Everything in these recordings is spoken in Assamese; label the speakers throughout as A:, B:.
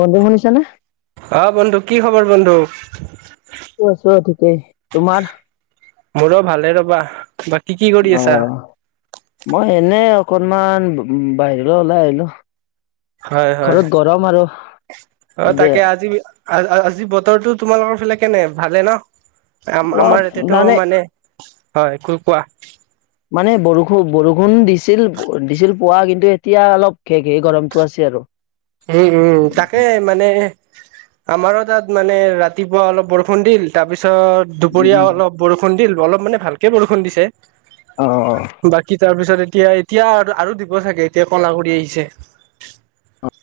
A: বন্ধু শুনিছানে?
B: অহ বন্ধু কি খবৰ বন্ধু।
A: কেহ, তোমাৰ?
B: মোৰো ভালে ৰবা বা কি কি কৰি আছা?
A: কনমান বাহিৰলৈ ওলাই আহিলো।
B: হয় হয়
A: ঘৰত গৰম আৰু।
B: অ
A: ইবে
B: তাকে আজি আজি বতৰটো তোমালোকৰ ফালে কেনে ভালে ন আ আমাৰ ইতেত মানে হয় খু কোৱা?
A: মানে বৰষুণ বৰষুণ দিছিল দিছিল পুৱা কিন্তু এতিয়া অলপ খেষে গৰমটো আছে আৰু।
B: উম উম, তাকে মানে আমাৰো তাত মানে ৰাতিপুৱা অলপ বৰষুণ দিল তাৰপিছত দুপৰীয়া
A: উম,
B: অলপ বৰষুণ দিল। অলপ মানে ভালকে বৰষুণ
A: অ',
B: দিছেবাকী তাৰপিছত, এতিয়া এতিয়া আৰু দিব চাগে এতিয়া কলা কৰি আহিছে।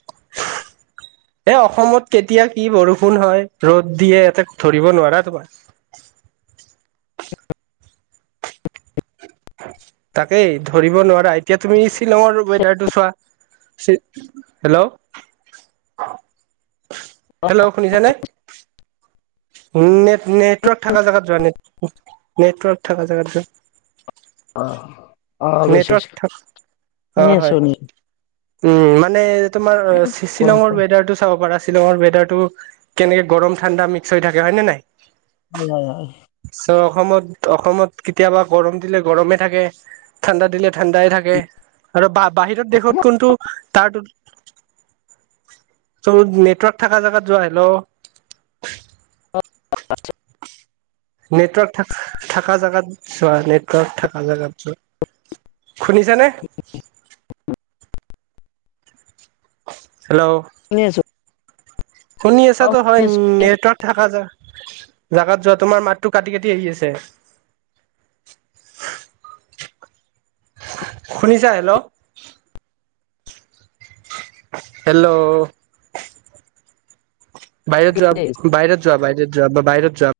A: [inaudible]
B: এ অসমত কেতিয়া কি বৰষুণ হয়, ৰ'দ দিয়ে এতে ধৰিব নোৱাৰা তোমাৰ।
A: [inaudible]
B: তাকেই ধৰিব নোৱাৰা, এতিয়া তুমি শ্বিলঙৰ ৱেডাৰটো চোৱা। হেল্ল'!
A: [inaudible]
B: হেল্ল' শুনিছা নে? নেট নেটৱৰ্ক থকা জেগাত যোৱা নে নেটৱৰ্ক থকা জোগাত যোৱা।
A: অ', অ', গৈছো
B: নেটৱৰ্ক
A: গৈছো
B: থ'
A: শুনি
B: অ',
A: আছো
B: হয়।
A: শুনি আছো।
B: উম, মানে তোমাৰ
A: কোৱা
B: শ্বিলঙৰ
A: কোৱা।
B: ৱেডাৰ টো চাব পাৰা। শ্বিলঙৰ ৱেডাৰটো কেনেকে গৰম ঠাণ্ডা মিক্স হৈ থাকে হয় নে নাই।
A: উম।
B: চ' অসমত, অসমত কেতিয়াবা গৰম দিলে গৰমে থাকে। ঠাণ্ডা দিলে, ঠাণ্ডাই থাকে আৰু বাহিৰত দেশত কোনটো তাৰো ত নেটৱৰ্ক থকা জোগাত যোৱা হিল
A: [inaudible]
B: নেটৱৰ্ক থা থকা জোগাত যোৱা নেটৱৰ্ক থকা জোগাত যোৱা। শুনিছে নে? হেল্ল'।
A: শুনি আছো
B: শুনি
A: অ'
B: আছাতো
A: শুনি
B: হয়
A: আছো
B: নেটৱৰ্ক থাকা যায় জোগাত য'ত তোমাৰ মাতটো কাটি, কাটি আহি আছে। শুনিছা হেল্ল'। হেল্ল'। বাহিৰত যোৱা,
A: দেই।
B: বাহিৰত যোৱা, বাহিৰত যোৱা, বা বাহিৰত যোৱা।